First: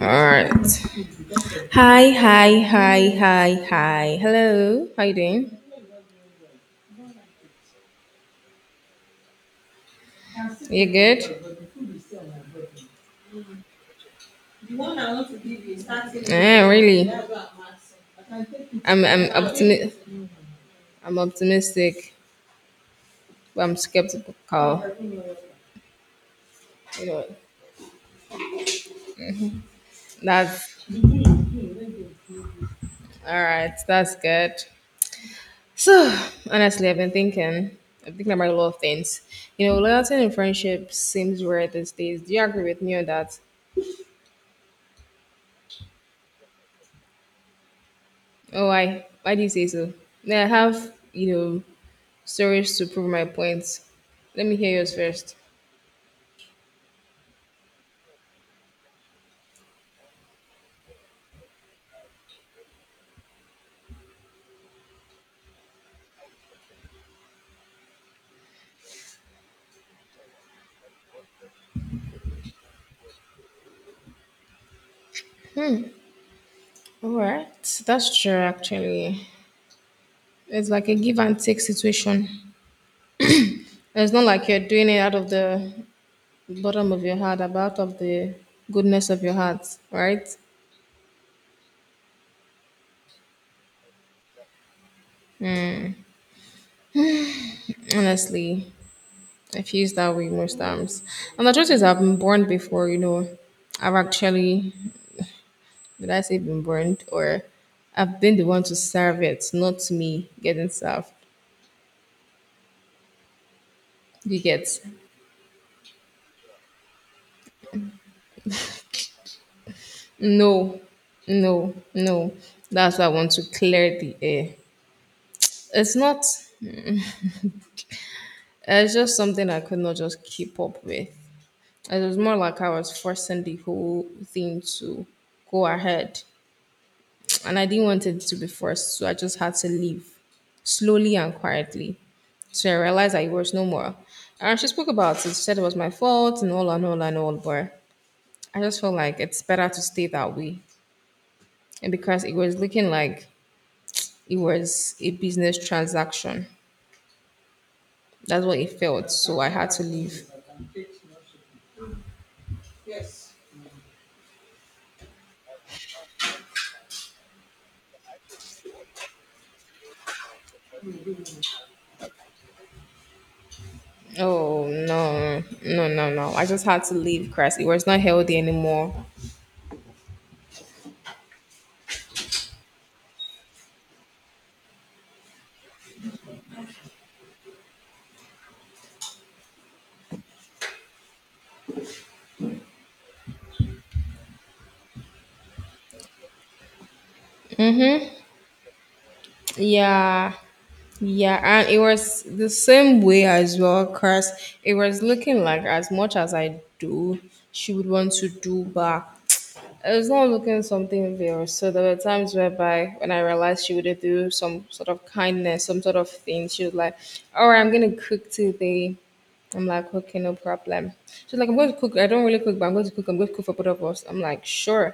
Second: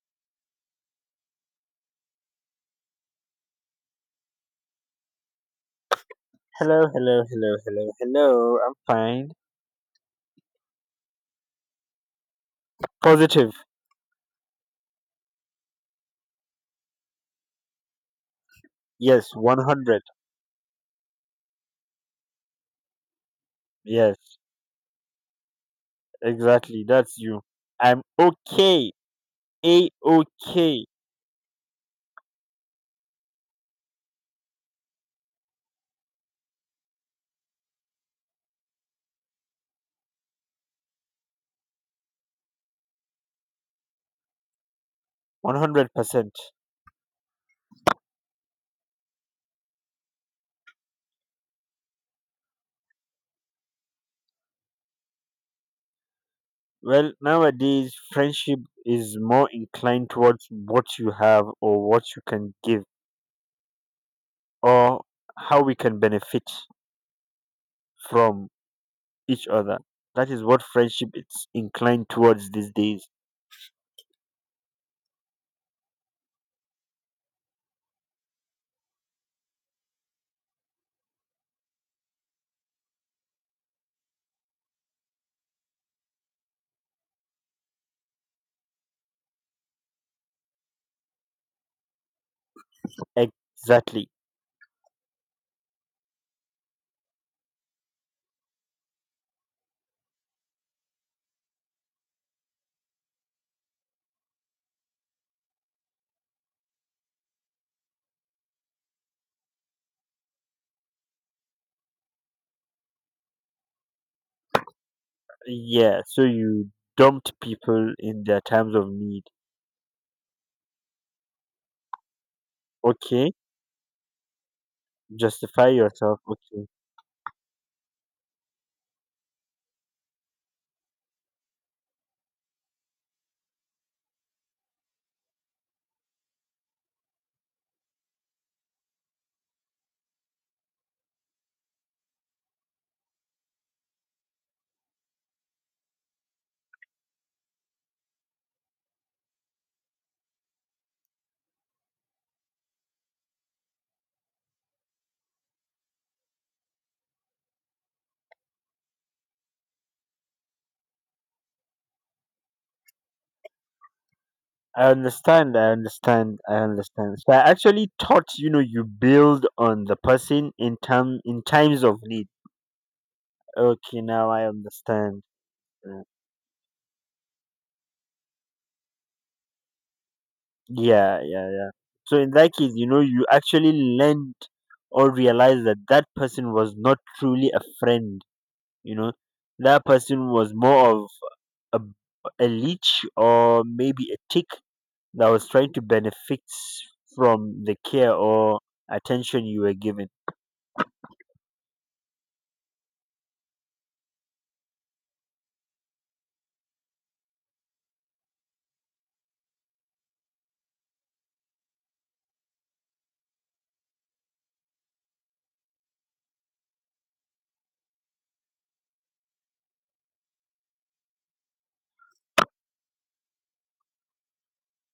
All right. Hi, hi, hi, hi, hi. Hello. How you doing? Hello, hello, hello, hello, hello. I'm fine. You good? Positive. Yeah, really. I'm Yes, I'm optimi- 100. I'm optimistic, but I'm skeptical. Yes, exactly. You That's know, you. I'm okay. A okay. that's all right. That's good. So honestly, I've been thinking. I'm thinking about a lot of things. You know, loyalty and friendship seems rare these days. Do you agree with me on that? 100%. Oh, why? Why do you say so? Yeah, have stories to prove my point. Let me hear yours first. Well, nowadays, friendship is more inclined towards what you have or what you can give or how we can benefit from each other. That is what friendship is inclined towards these days. All right, that's true. Actually, it's like a give and take situation. It's not like you're doing it out of the bottom of your heart, but out of the goodness of your heart, right? Exactly. Honestly, I feel that way most times. And the truth is, I've been burned before. You know, I've actually did I say been burned or I've been the one to serve it, not me getting served. You get. Yeah, so you dumped people in their times of need. No, no, no. That's why I want Okay, to clear the air. justify It's yourself. not, Okay, it's just something I could not just keep up with. It was more like I was forcing the whole thing to go ahead. And I didn't want it to be forced, so I just had to leave slowly and quietly. So I realized I was no more. And she spoke about it. She said it was my fault and all and all and all, but I just felt like it's better to stay that way. And because it was looking like it was a business transaction. That's what it felt. So I had to leave. I understand. I understand. I understand. So I actually thought you build on the person in times of need. Okay, now I Oh understand. no, no, Uh, no, no! I just had to leave. Christ, it was not healthy anymore. Yeah, yeah, yeah. So in that case, you know, you actually learned or realized that person was not truly a friend. You know, that person was more of a leech or maybe a tick that was trying to benefit from the care or attention you were given. Yeah, yeah, and it was the same way as well. Cause it was looking like as much as I do, she would want to do back. I was not looking something real. So there were times whereby when I realized she would do some sort of kindness, some sort of thing, she was like, all right, I'm gonna cook today. I'm like, okay, no problem. She's like, I'm going to cook. I don't really cook, but I'm going to cook. I'm going to cook for both of us. I'm like, sure.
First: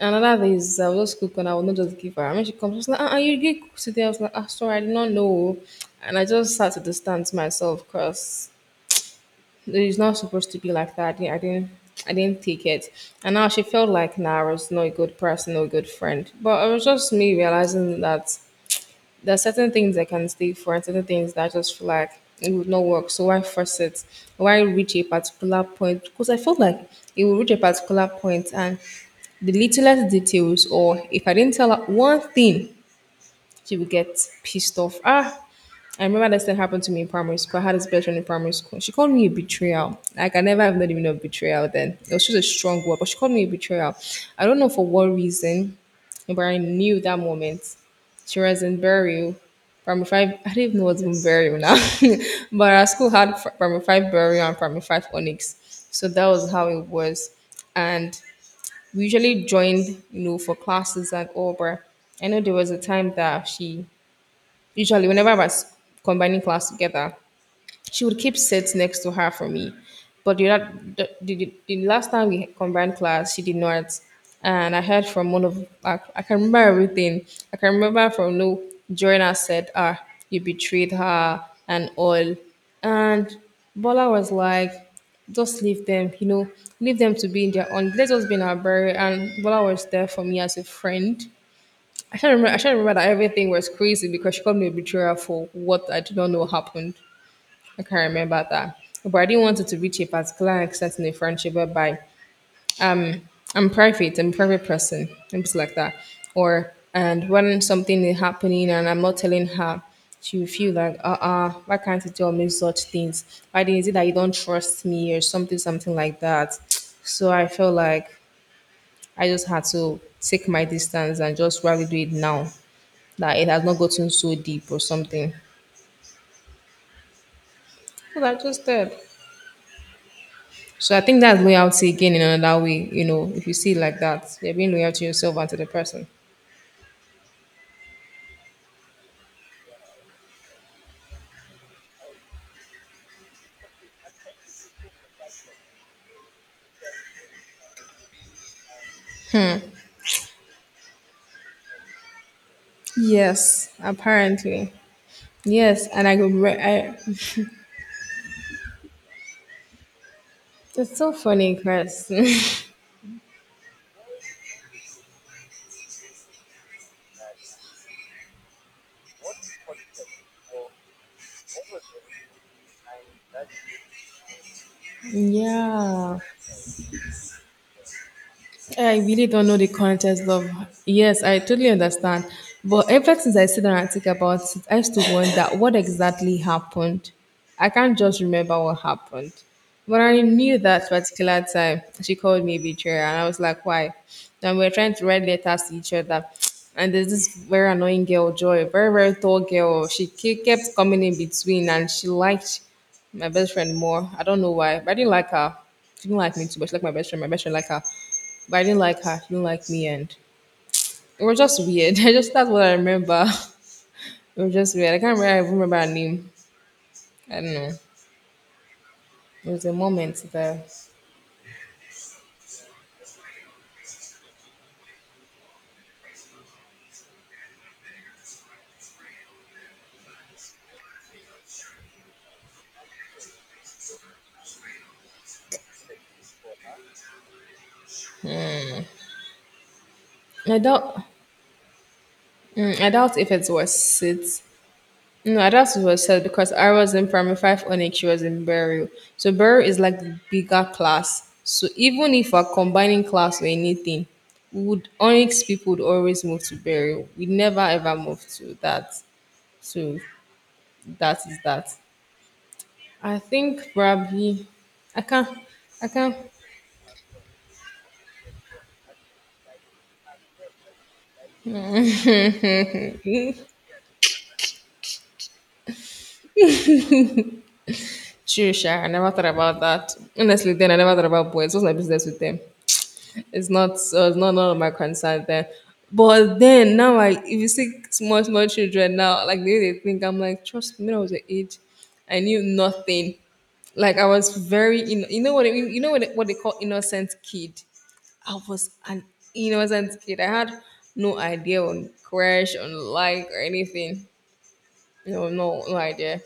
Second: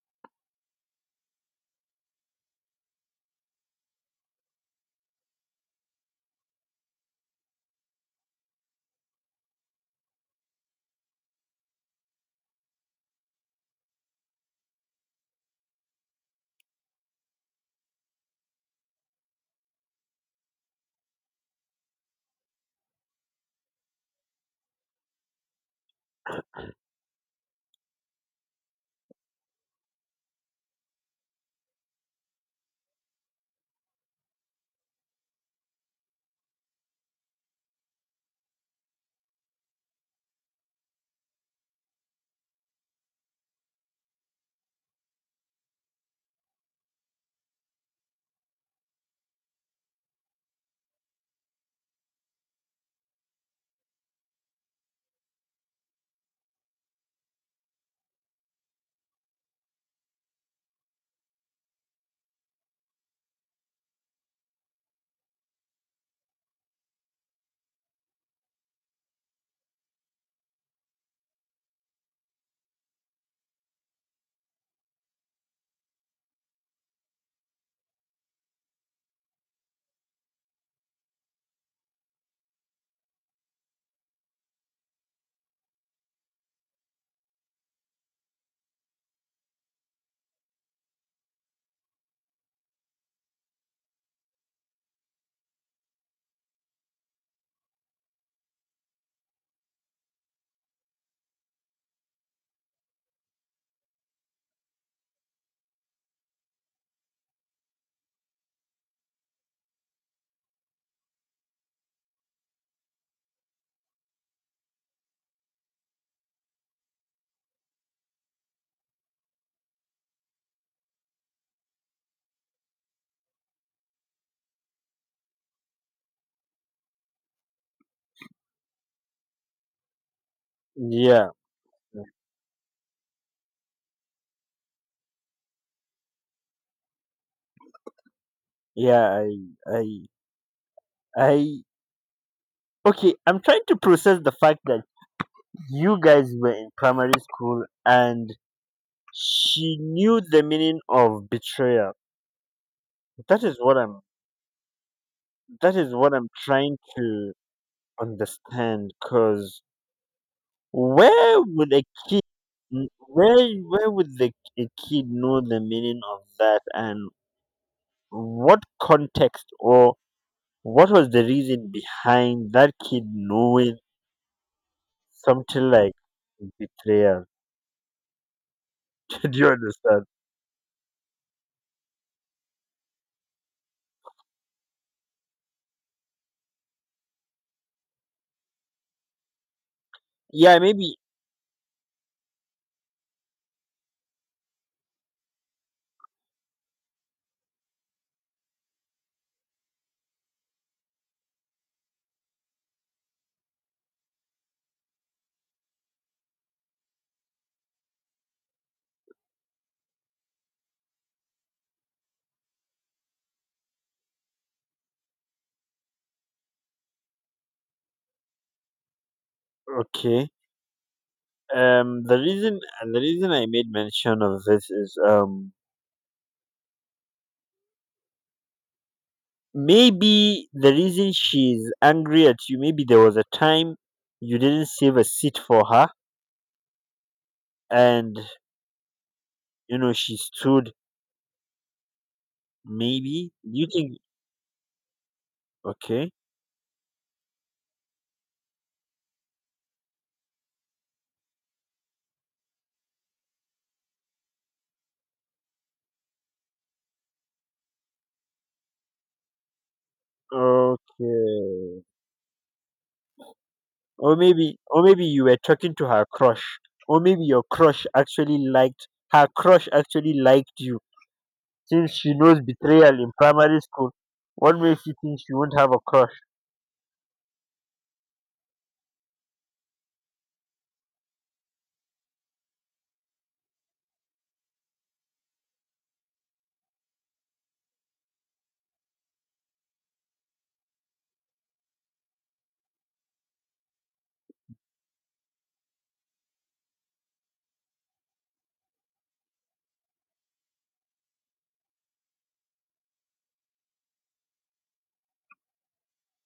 And another is, I will just cook and I will not just give her. And when she comes, she's like, uh-uh, you did cook today. I was like, ah, sorry, I did not know. And I just had to distance myself because it's not supposed to be like that. I didn't take it. And now she felt like, nah, I was not a good person, not a good friend. But it was just me realizing that there are certain things I can stay for and certain things that I just feel like it would not work. So why force it? Why reach a particular point? Because I felt like it would reach a particular point and the littlest details, or if I didn't tell her one thing, she would get pissed off. Ah, I remember this thing happened to me in primary school. I had this best friend in primary school. She called me a betrayal. Like I never have not even know betrayal then. It was just a strong word, but she called me a betrayal. I don't know for what reason, but I knew that moment. She was in burial. Primary five, I didn't even know what's even burial now. But our school had primary five burial and primary five onyx. So that was how it was. And we usually joined, you know, for classes and all, but I know there was a time that she usually, whenever I was combining class together, she would keep sets next to her for me. But the, la- the last time we combined class, she did not. And I heard from one of, I can remember everything. I can remember from no, Joanna said, ah, you betrayed her and all. And Bola was like, just leave them, leave them to be in their own. Let us be in our burial. And Bola was there for me as a friend. I can't remember. I can't remember that everything was crazy because she called me a betrayer for what I do not know happened. I can't remember that, but I didn't want it to reach a particular extent in a friendship whereby I'm private, I'm a private person, things like that. Or and when something is happening and I'm not telling her, she will feel like, why can't you tell me such things? Why is it that you don't trust me or something, something like that? So I felt like I just had to take my distance and just rather do it now that it has not gotten so deep or something. Well, I just said. So I think Yeah, that's loyalty again in another way, if you see it like that. You're being loyal to yourself and to the person. yeah, I, I. Okay, I'm trying to process the fact that you guys were in primary school and she knew the meaning of betrayal. That is Yes, what I'm. apparently. That Yes, is and what I I'm could. Trying to understand. Cause It's so where funny, would a Chris. kid n- where would the a kid know the meaning of that and what context or what was the reason behind that kid knowing something like Yeah. betrayal? I really Do don't you know the understand? context of. Yes, I totally understand. But ever since I sit down and think about it, I used to wonder what exactly happened. I can't just remember what happened. But I Yeah, knew that maybe particular time she called me betrayer, and I was like, why? And we were trying to write letters to each other. And there's this very annoying girl, Joy, very, very tall girl. She kept coming in between, and she liked my best friend more. I don't know why, but I didn't like her. She didn't like me too, but she liked my best friend. My best friend liked her. But I didn't like her. She didn't like me, and it was just weird. I just That's what I remember. It was just weird. I can't remember. I even remember her name. I don't know. It was a moment okay. there. The reason, and the reason I made mention of this is, maybe the reason she's angry at you, maybe there was a time you didn't save a seat for her and you know, she I stood, doubt. I doubt if maybe it you think was it. No, I doubt it was okay. Sid because I was in primary five onyx. She was in burial. So burial is like the bigger class. So even if we're combining class or anything, we would onyx people would always move to burial. We never ever moved to that. So that is that. Okay. I think Or probably maybe, or I maybe you can't. were talking to I her can't. crush. Or maybe your crush actually liked her crush actually liked you. Since she knows betrayal in primary school, what makes you think she won't have a crush? Sure, I never thought about that. Honestly, then I never thought about boys. What's my business with them? It's not. So it's not none of my concern then. But then now, I if you see small small children now, like the way they think, I'm like, trust me. When I was your age, I knew nothing. Like I was very, in, you know what I mean. You know what what they call innocent kid. I was an innocent kid. I had no idea on crush, on like, or anything. No, no, no idea.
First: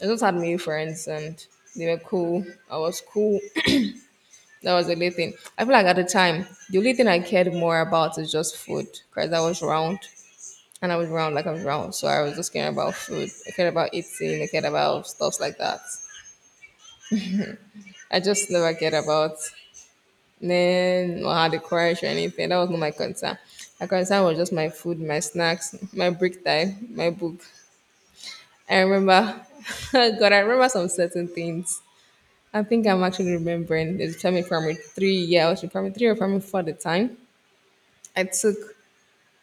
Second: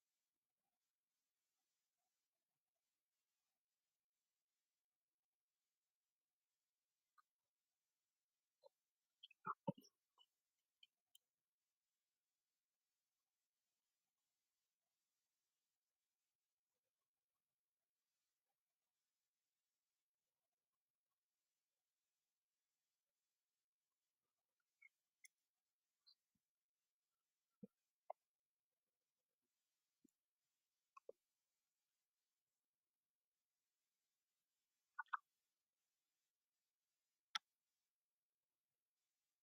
I just had many friends and they were cool. I was cool. That was the only thing. I feel like at the time, the only thing I cared more about is just food because I was round and I was round like I was round. So I was just caring about food. I cared about eating. I cared about stuff like that. I just never cared about men or how to crush or anything. That was not my concern. My concern was just my food, my snacks, my break time, my book. I remember, God, I remember some certain things I think I'm actually remembering. It's probably primary three. Yeah, I was in primary three or primary four at the time. I took,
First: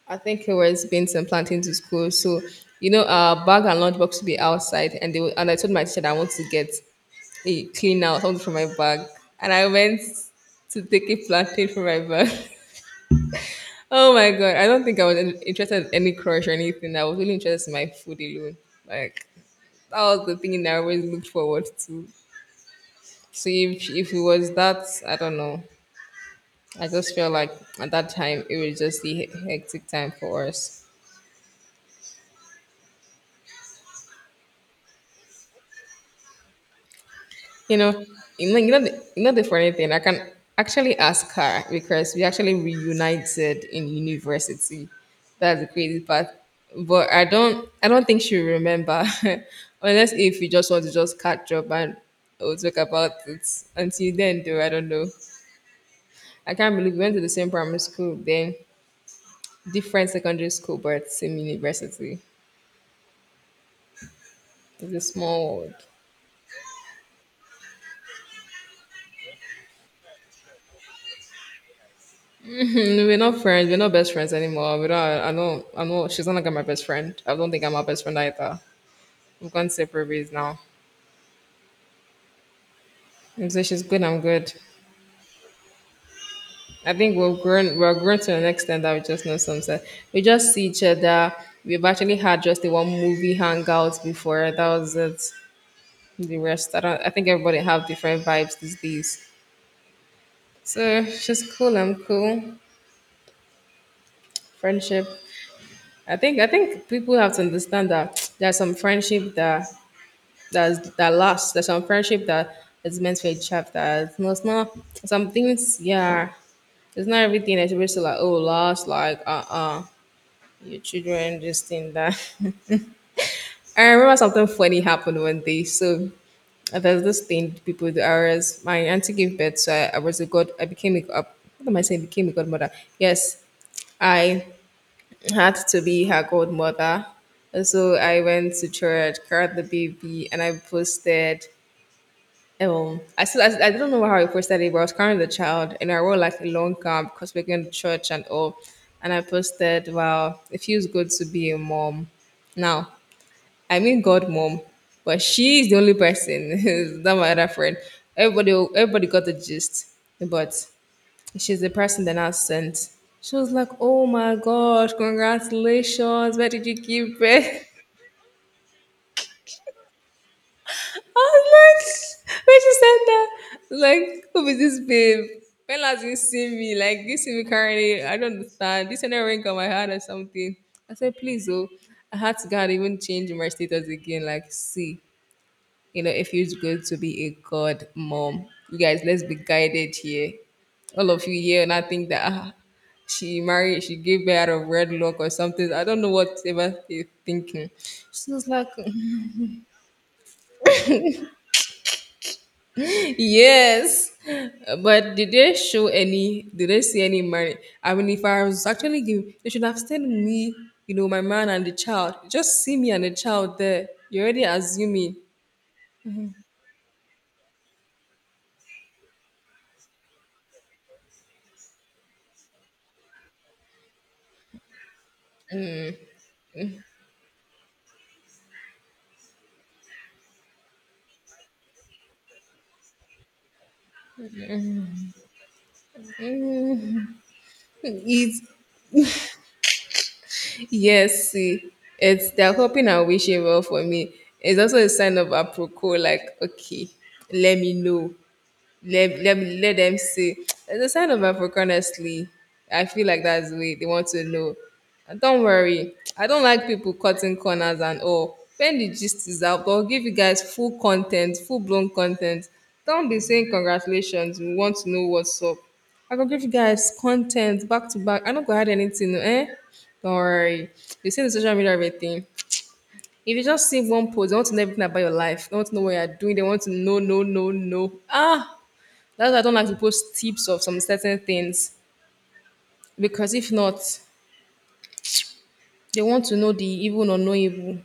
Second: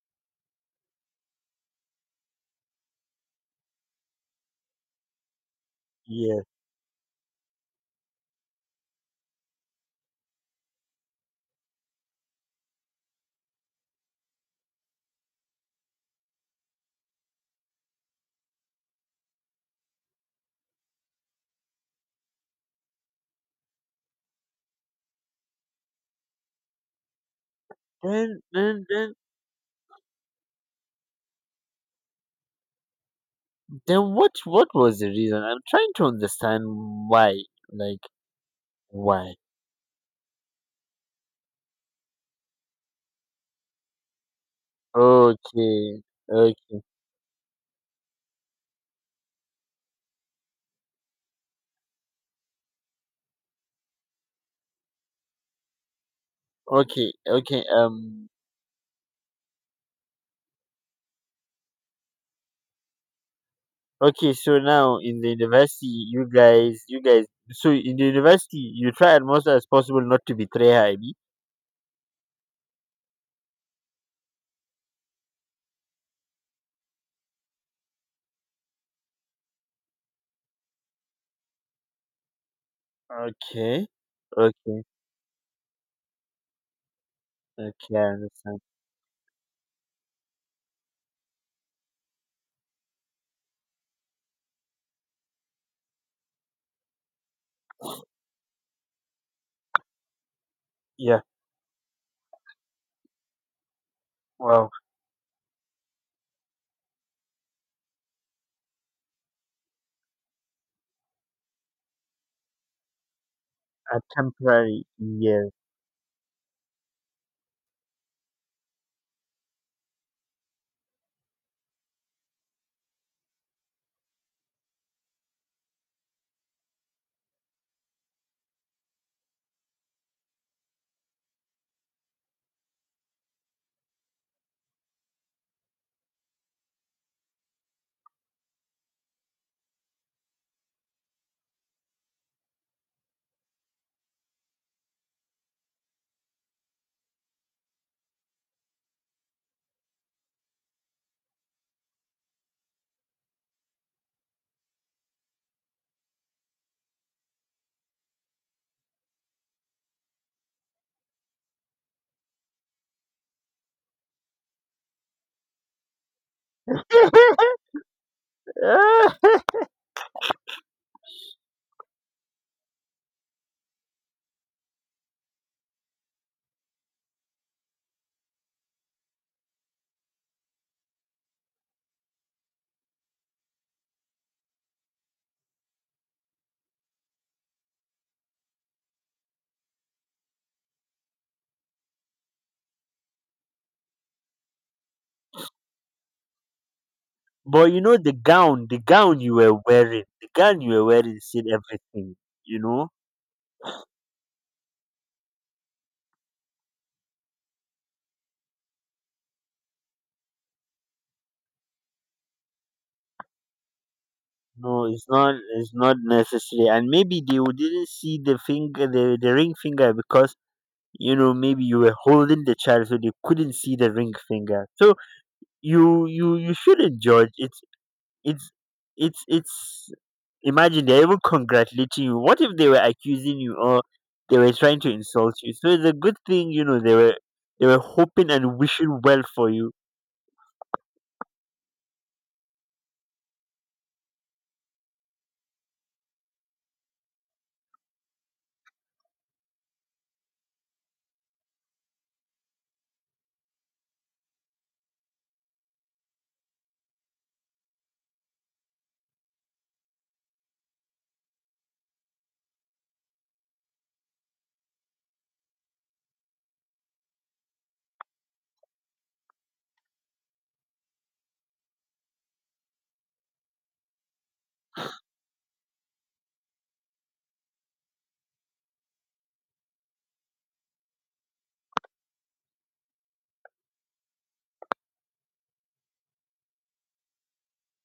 I think it was beans and plantains to school. So, bag and lunchbox would be outside, and I told my teacher that I want Yeah. to get a clean out something from my bag, and I went to take a plantain from my bag. Oh my god! I don't think I was interested in any crush or anything. I was really interested in my food alone. Like that was the thing that I always looked forward to. So if it was that, I don't know. I just feel like at that Then time it was then just the then hectic time for us. then what was the reason? I'm trying to understand why. You Like know, you know why? the funny thing. I can actually ask her because we actually reunited in university. That's the crazy Okay. part. Okay. But I don't think she will remember, unless if you just want to just catch up and we'll talk about it. Until then, though, I don't know. I can't believe we Okay. went to the same Okay. primary school, Um, then different secondary school, but same university. okay, so It's now a in the small world. university, so in the university, you try as much as possible not to betray her, Abi. Mm, we're not friends. We're not best friends anymore. We don't. I don't. I know she's not like my best friend. I don't think I'm her best friend either. We've gone separate ways now. And so she's Okay, good, I'm good. okay, I think we've grown. We're okay, I grown to an understand. extent that we just know some stuff. We just see each other. We've actually had just the one movie hangout before. That was it. The rest, I don't. I think everybody have different vibes these days. So Yeah, she's cool, I'm cool. well, Friendship. I think people have to understand that there are some friendship that that's that lasts. There's some friendship that is meant for a a chapter. It's not temporary, some yes. things. Yeah, it's not everything. It's basically like, oh, last like your children this thing that. I remember something funny happened one day. So there's this thing people do. I was My auntie gave birth, so I was a god. I became a god. What am I saying? Became a godmother. Yes, I had to be her godmother. And so I went to church, carried the baby, and I posted. I still, I don't know how I posted it, but I was carrying the child and I wore like a long gown because we're going to church and all. And I posted, wow, it feels good to be a mom. Now, I mean God mom, but she's the only person, not my other friend. Everybody got the gist, but she's the person that I sent. She was like, oh my gosh, congratulations, where did you give birth? Was like, when she said that, I was like, who is this babe? When last you see me? Like, you see me currently? I don't understand. This another ring on my heart or something. I said, please, oh, I had to God even change my status again. Like, see, you know, if you're going to be a god mom, you guys, let's be guided here. All of you here, and I think that ah, she married, she gave birth out of red wedlock or something. I don't know what ever they're thinking. But you know the She was gown, like, the gown you were wearing said everything. You know, yes, but did they show any? Did they see any money? I mean, if I was actually giving, they should have sent me, you know, my man and the child. Just see me and the child there. You're already no, assuming. It's not necessary. And maybe they w- didn't see the finger, the ring finger, because you know, maybe you were holding the child so they couldn't see the ring finger, so you shouldn't judge. It's it's imagine they're even congratulating you. What if they were accusing you, or they were trying to insult you? So it's a good thing. You know, they were hoping It's, and wishing well for you. yes, see, it's they're hoping and wishing well for me. It's also a sign of apropos, like okay, let me know. Let, let, let them see. It's a sign of Africa, honestly. I feel like that's the way they want to know. And don't worry, I don't like people cutting corners and all. When the gist is out, I'll give you guys full content, full blown content. Don't be saying congratulations, we want to know what's up. I can give you guys content back to back. I don't go add anything, no, eh? Don't worry. You see the social media everything. If you just see one post, they want to know everything about your life. They want to know what you're doing. They want to know, no, no, no. Ah, that's why I don't like to post tips of some certain things because if not, they want to know the evil or no evil.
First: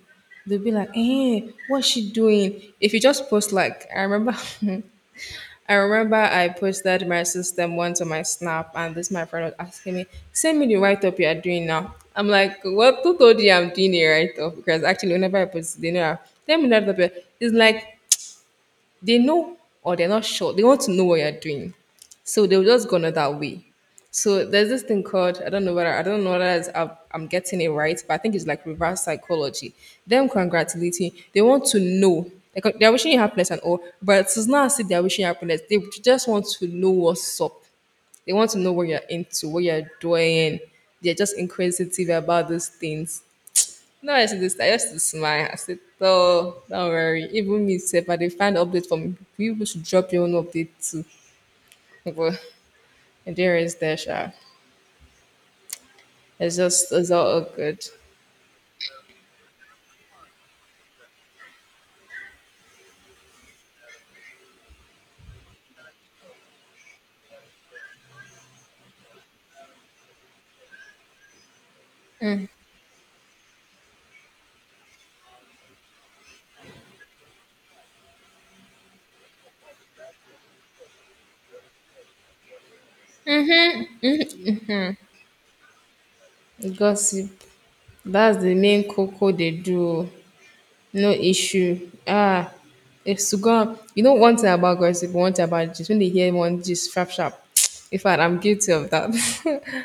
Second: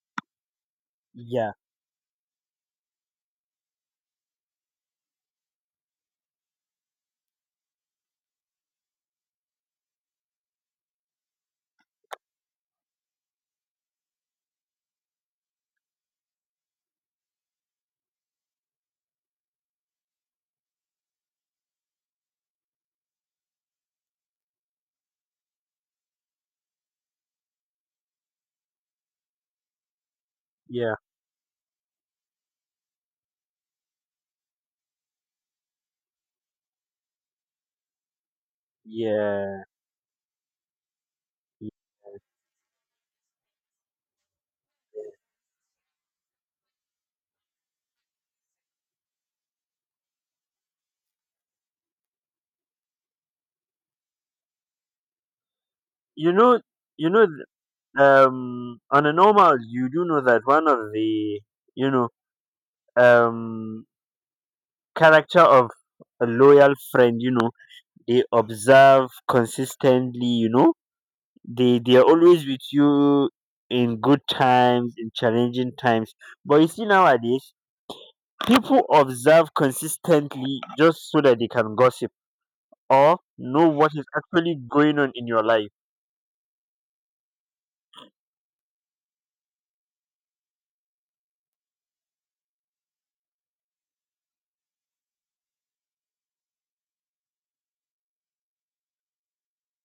They'll be like, eh, Yeah, what's she doing? If you just post like, I remember, I remember I posted my system once on my snap, and this my friend was asking me, send me the write up you are doing now. I'm like, what? Who told you I'm doing a write up? Because actually, whenever I post, they know. I- Send me the write up. It's like they know or they're not sure. They want to know what you're doing. So they'll just go on that way. So there's this thing called, I don't know whether, I don't know whether it's, I'm getting it right, but I think it's like reverse psychology. Them yeah, congratulating, they want to know. Like, they're wishing you happiness and all, but it's not as if they're wishing you happiness. They just want to know what's up. They want to know what you're into, what yeah. you're doing. They're just inquisitive about those things. No, I said this. I used to smile. I said, oh, don't worry. Even me, if I did find update from me, people should drop your own update too. But there is there, sha. you It's know just, you it's know all th- good. On a normal, you do know that one of the, you know, um character of a loyal friend, you know, they observe consistently. You know, they are always with you in good times, in challenging times. But you see, nowadays, people observe consistently just so that they can gossip or know what is actually going on in your life. Gossip. That's the main cocoa they do. No issue. Ah, if has gone. You know one thing about gossip, one thing about gist. When they hear one gist, sharp, sharp. In fact, I'm guilty of that.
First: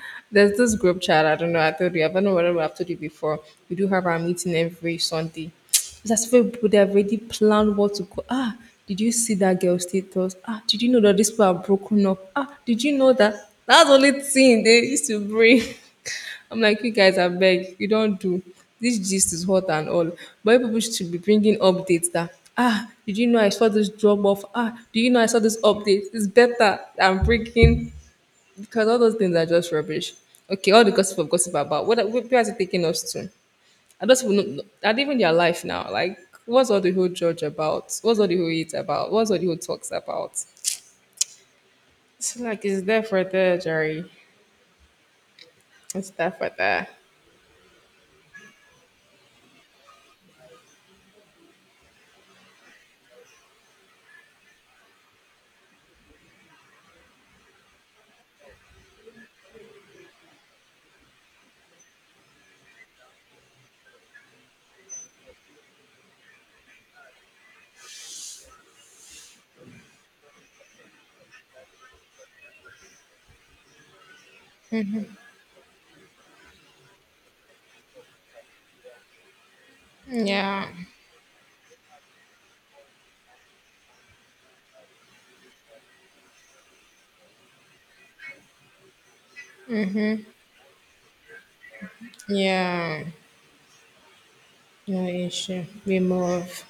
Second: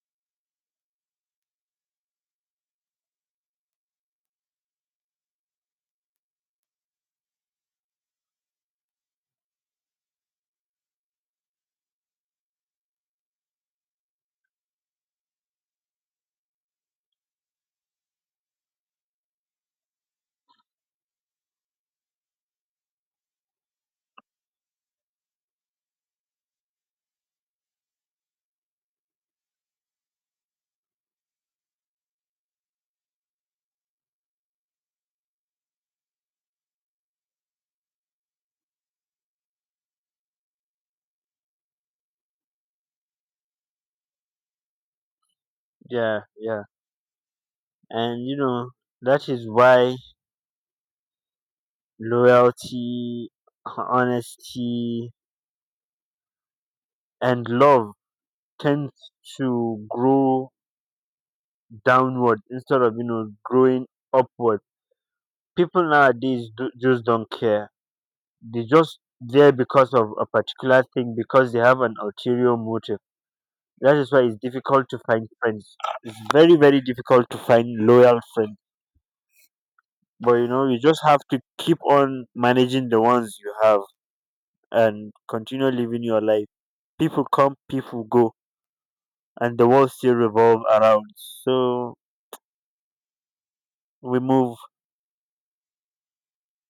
There's this group chat. I don't know. I told you. I don't know whether I've told you before. We do have our meeting every Sunday. It's as if people they have already planned what to go. Ah, did you see that girl status? Ah, did you know that this people are broken up? Ah, did you know that? That's the only thing they used to bring. I'm like, you guys, I beg, you don't do. This gist is hot and all. But people should be bringing updates that, ah, did you know I saw this drop off? Ah, do you know I saw this update? It's better than breaking because all those things are just rubbish. Okay, all the gossip of gossip about what are- where is it taking us to? I don't even know, not even their life now. Like, what's all the whole judge about? What's all the whole eat about? What's all the whole talks about? It's like, it's there for there, Jerry. It's Yeah, there for yeah. there. And you know, that is why loyalty, honesty, and love tend to grow downward instead of, you know, growing upward. People nowadays do, just don't care. They just there because of a particular thing, because they have an ulterior motive. That is why it's difficult to find friends. It's very, very difficult to find loyal friends. But you know, Yeah, you just have to keep on managing the ones you have and continue living your life. People come, people go, and the world still revolve around. So yeah. we move. Yeah, no issue. We move.